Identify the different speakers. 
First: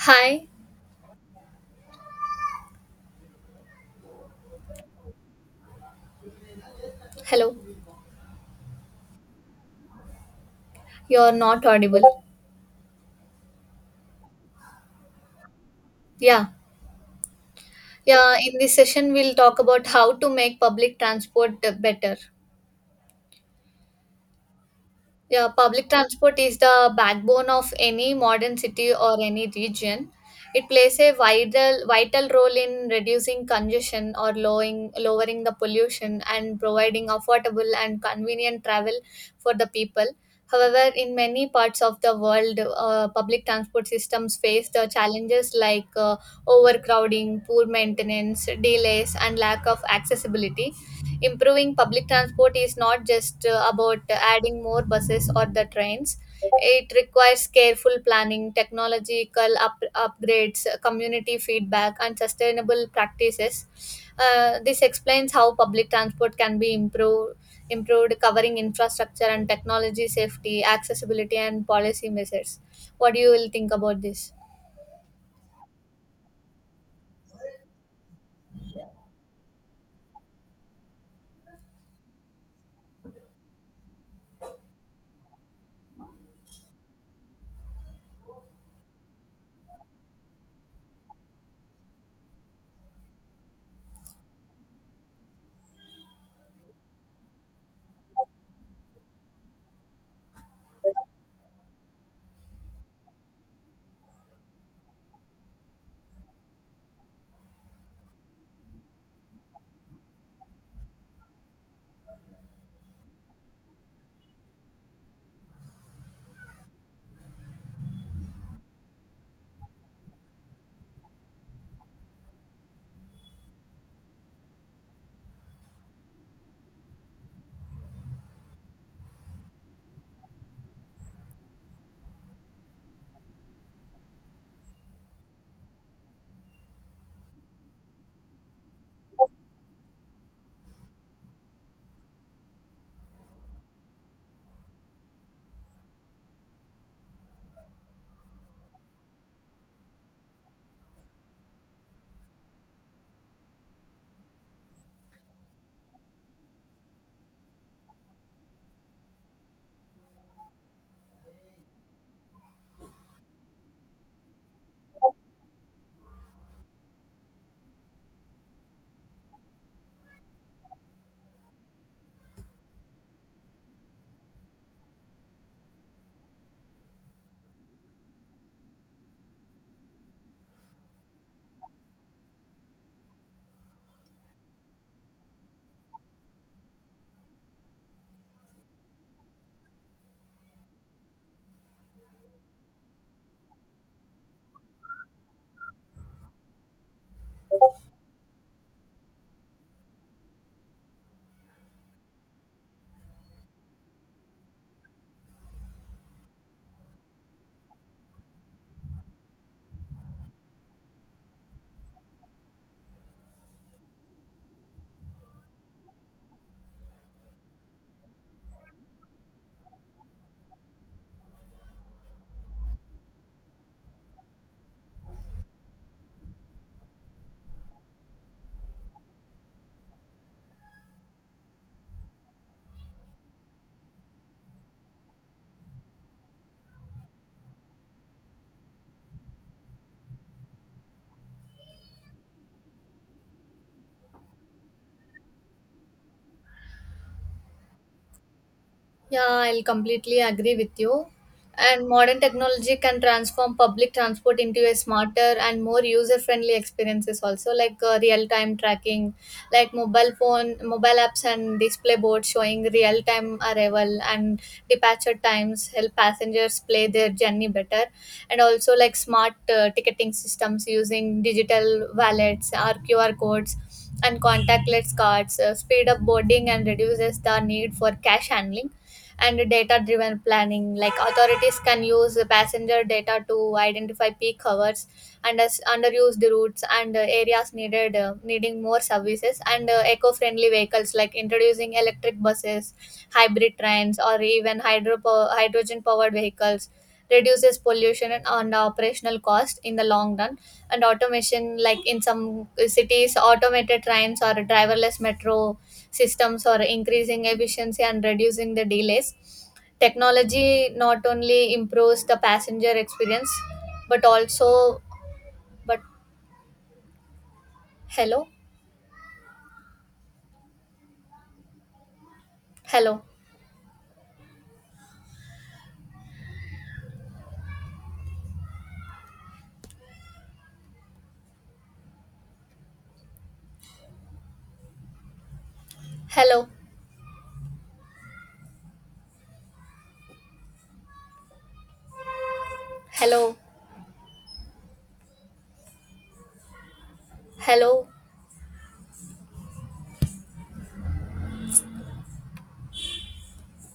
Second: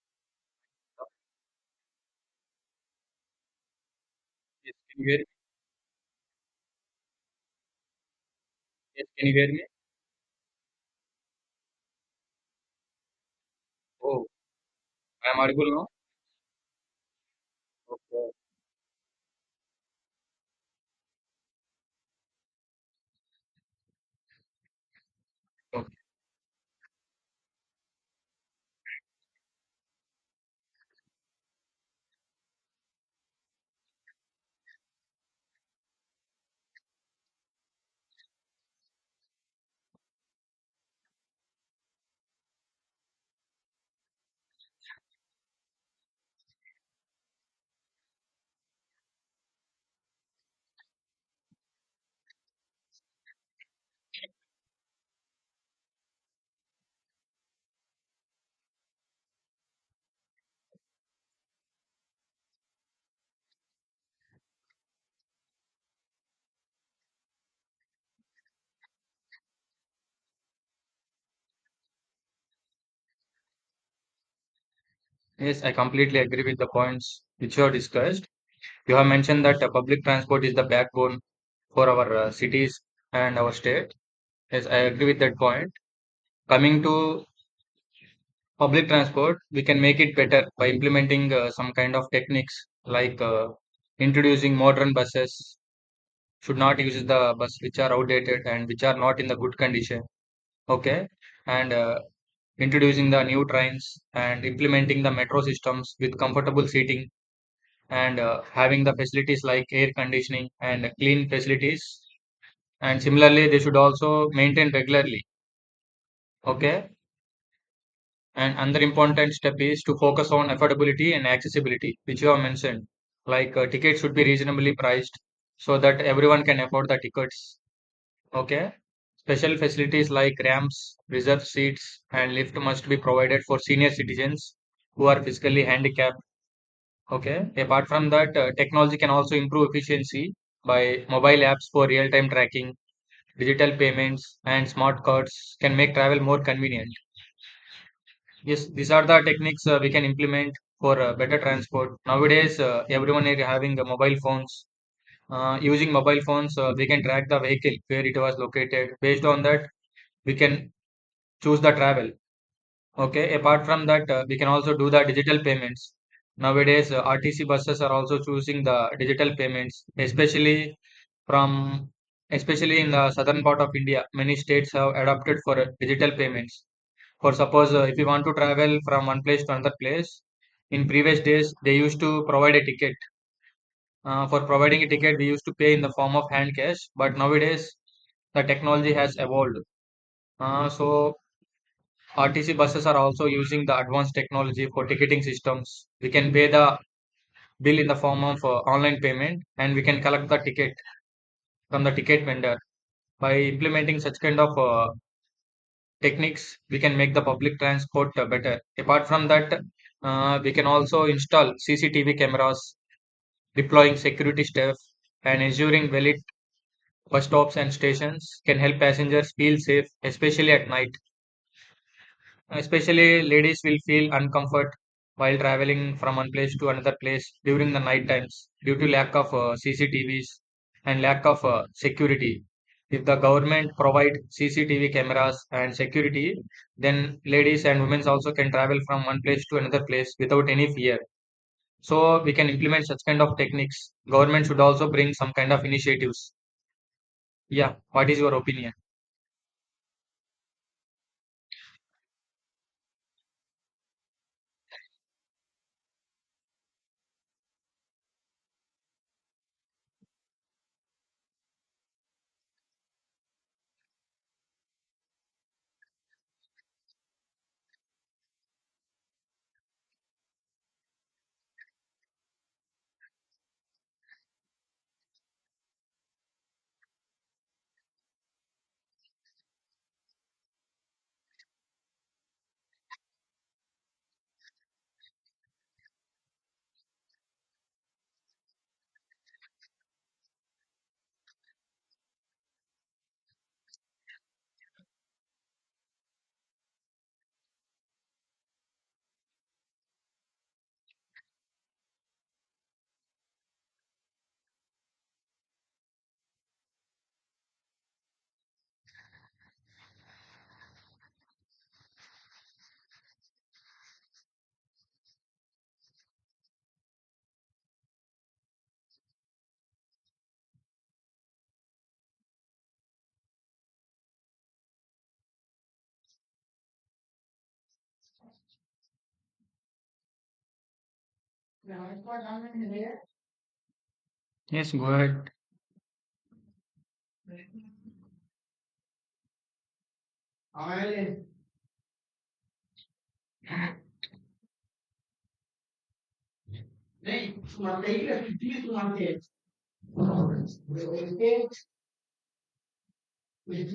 Speaker 1: Hi.
Speaker 2: Yes, can you hear me?
Speaker 1: Hello.
Speaker 2: Yes, can you hear me?
Speaker 1: You're not audible.
Speaker 2: Oh, I am audible now?
Speaker 1: Yeah.
Speaker 2: Okay.
Speaker 1: Yeah, in this session we'll talk about how to make public transport better. Yeah, public
Speaker 2: Okay.
Speaker 1: transport is the backbone of any modern city or any region. It plays a vital role in reducing congestion or lowering the pollution and providing affordable and convenient travel for the people. However, in many parts of the world, public transport systems face the challenges like overcrowding, poor maintenance, delays, and lack of accessibility. Improving public transport is not just about adding more buses or the trains. It requires careful planning, technological upgrades, community feedback, and sustainable practices. Uh, this explains how public transport can be improved, covering infrastructure and technology, safety, accessibility, and policy measures. What do you will think about this?
Speaker 2: Yes, I completely agree with the points which you have discussed. You have mentioned that public transport is the backbone for our cities and our state. Yes, I agree with that point. Coming to public transport, we can make it better by implementing some kind of techniques like introducing modern buses, should not use the bus which are outdated and which are not in the good condition. Okay. And introducing the new trains and implementing the metro systems with comfortable seating and having the facilities like air conditioning and clean facilities, and similarly they should also maintain regularly. Okay. And another important step is to focus on affordability and accessibility, which you have mentioned. Like, tickets should be reasonably priced so that everyone can afford the tickets. Okay. Special facilities like ramps, reserved seats and lift must be provided for senior citizens who are physically handicapped. Okay. Apart from that, technology can also improve efficiency by mobile apps for real-time tracking, digital payments, and smart cards can make travel more convenient. Yes, these are the techniques we can implement for better transport. Nowadays, everyone is having mobile phones. Using mobile phones, we can track the vehicle where it was located. Based on that, we can choose the travel. Okay, apart from that, we can also do the digital payments. Nowadays, RTC buses are also choosing the digital payments, especially from especially in the southern part of India. Many states have adopted for digital payments. For suppose, if you want to travel from one place to another place, in previous days they used to provide a ticket. For providing a ticket, we used to pay in the form of hand cash, but nowadays the technology has evolved. So RTC buses are also using the advanced technology for ticketing systems. We can pay the bill in the form of online payment and we can collect the ticket from the ticket vendor. By implementing such kind of techniques, we can make the public transport better. Apart from that, we can also install CCTV cameras, deploying security staff, and ensuring well-lit bus stops and stations can help passengers feel safe, especially at night. Especially ladies will feel uncomfort while traveling from one place to another place during the night times due to lack of CCTVs and lack of security. If the government provide CCTV cameras and security, then ladies and women also can travel from one place to another place without any fear. So we can implement such kind of techniques. Government should also bring some kind of initiatives. Yeah, what is your opinion?
Speaker 1: Yeah, I'll completely agree with you. And modern technology can transform public transport into a smarter and more user-friendly experiences also, like real-time tracking, like mobile phone, mobile apps and display boards showing real-time arrival and departure times help passengers play their journey better. And also like smart ticketing systems using digital wallets or QR codes and contactless cards speed up boarding and reduces the need for cash handling, and data driven planning, like authorities can use passenger data to identify peak hours and as underused routes and areas needed needing more services, and eco-friendly vehicles like introducing electric buses, hybrid trains, or even hydrogen powered vehicles reduces pollution and operational cost in the long run. And automation, like in some cities automated trains or driverless metro systems are increasing efficiency and reducing the delays. Technology not only improves the passenger experience, but also, but, hello, hello,
Speaker 2: Yes, go
Speaker 1: hello,
Speaker 2: ahead.
Speaker 1: hello,
Speaker 2: Nee, Uma
Speaker 1: hello.
Speaker 2: lei que diz uma vez,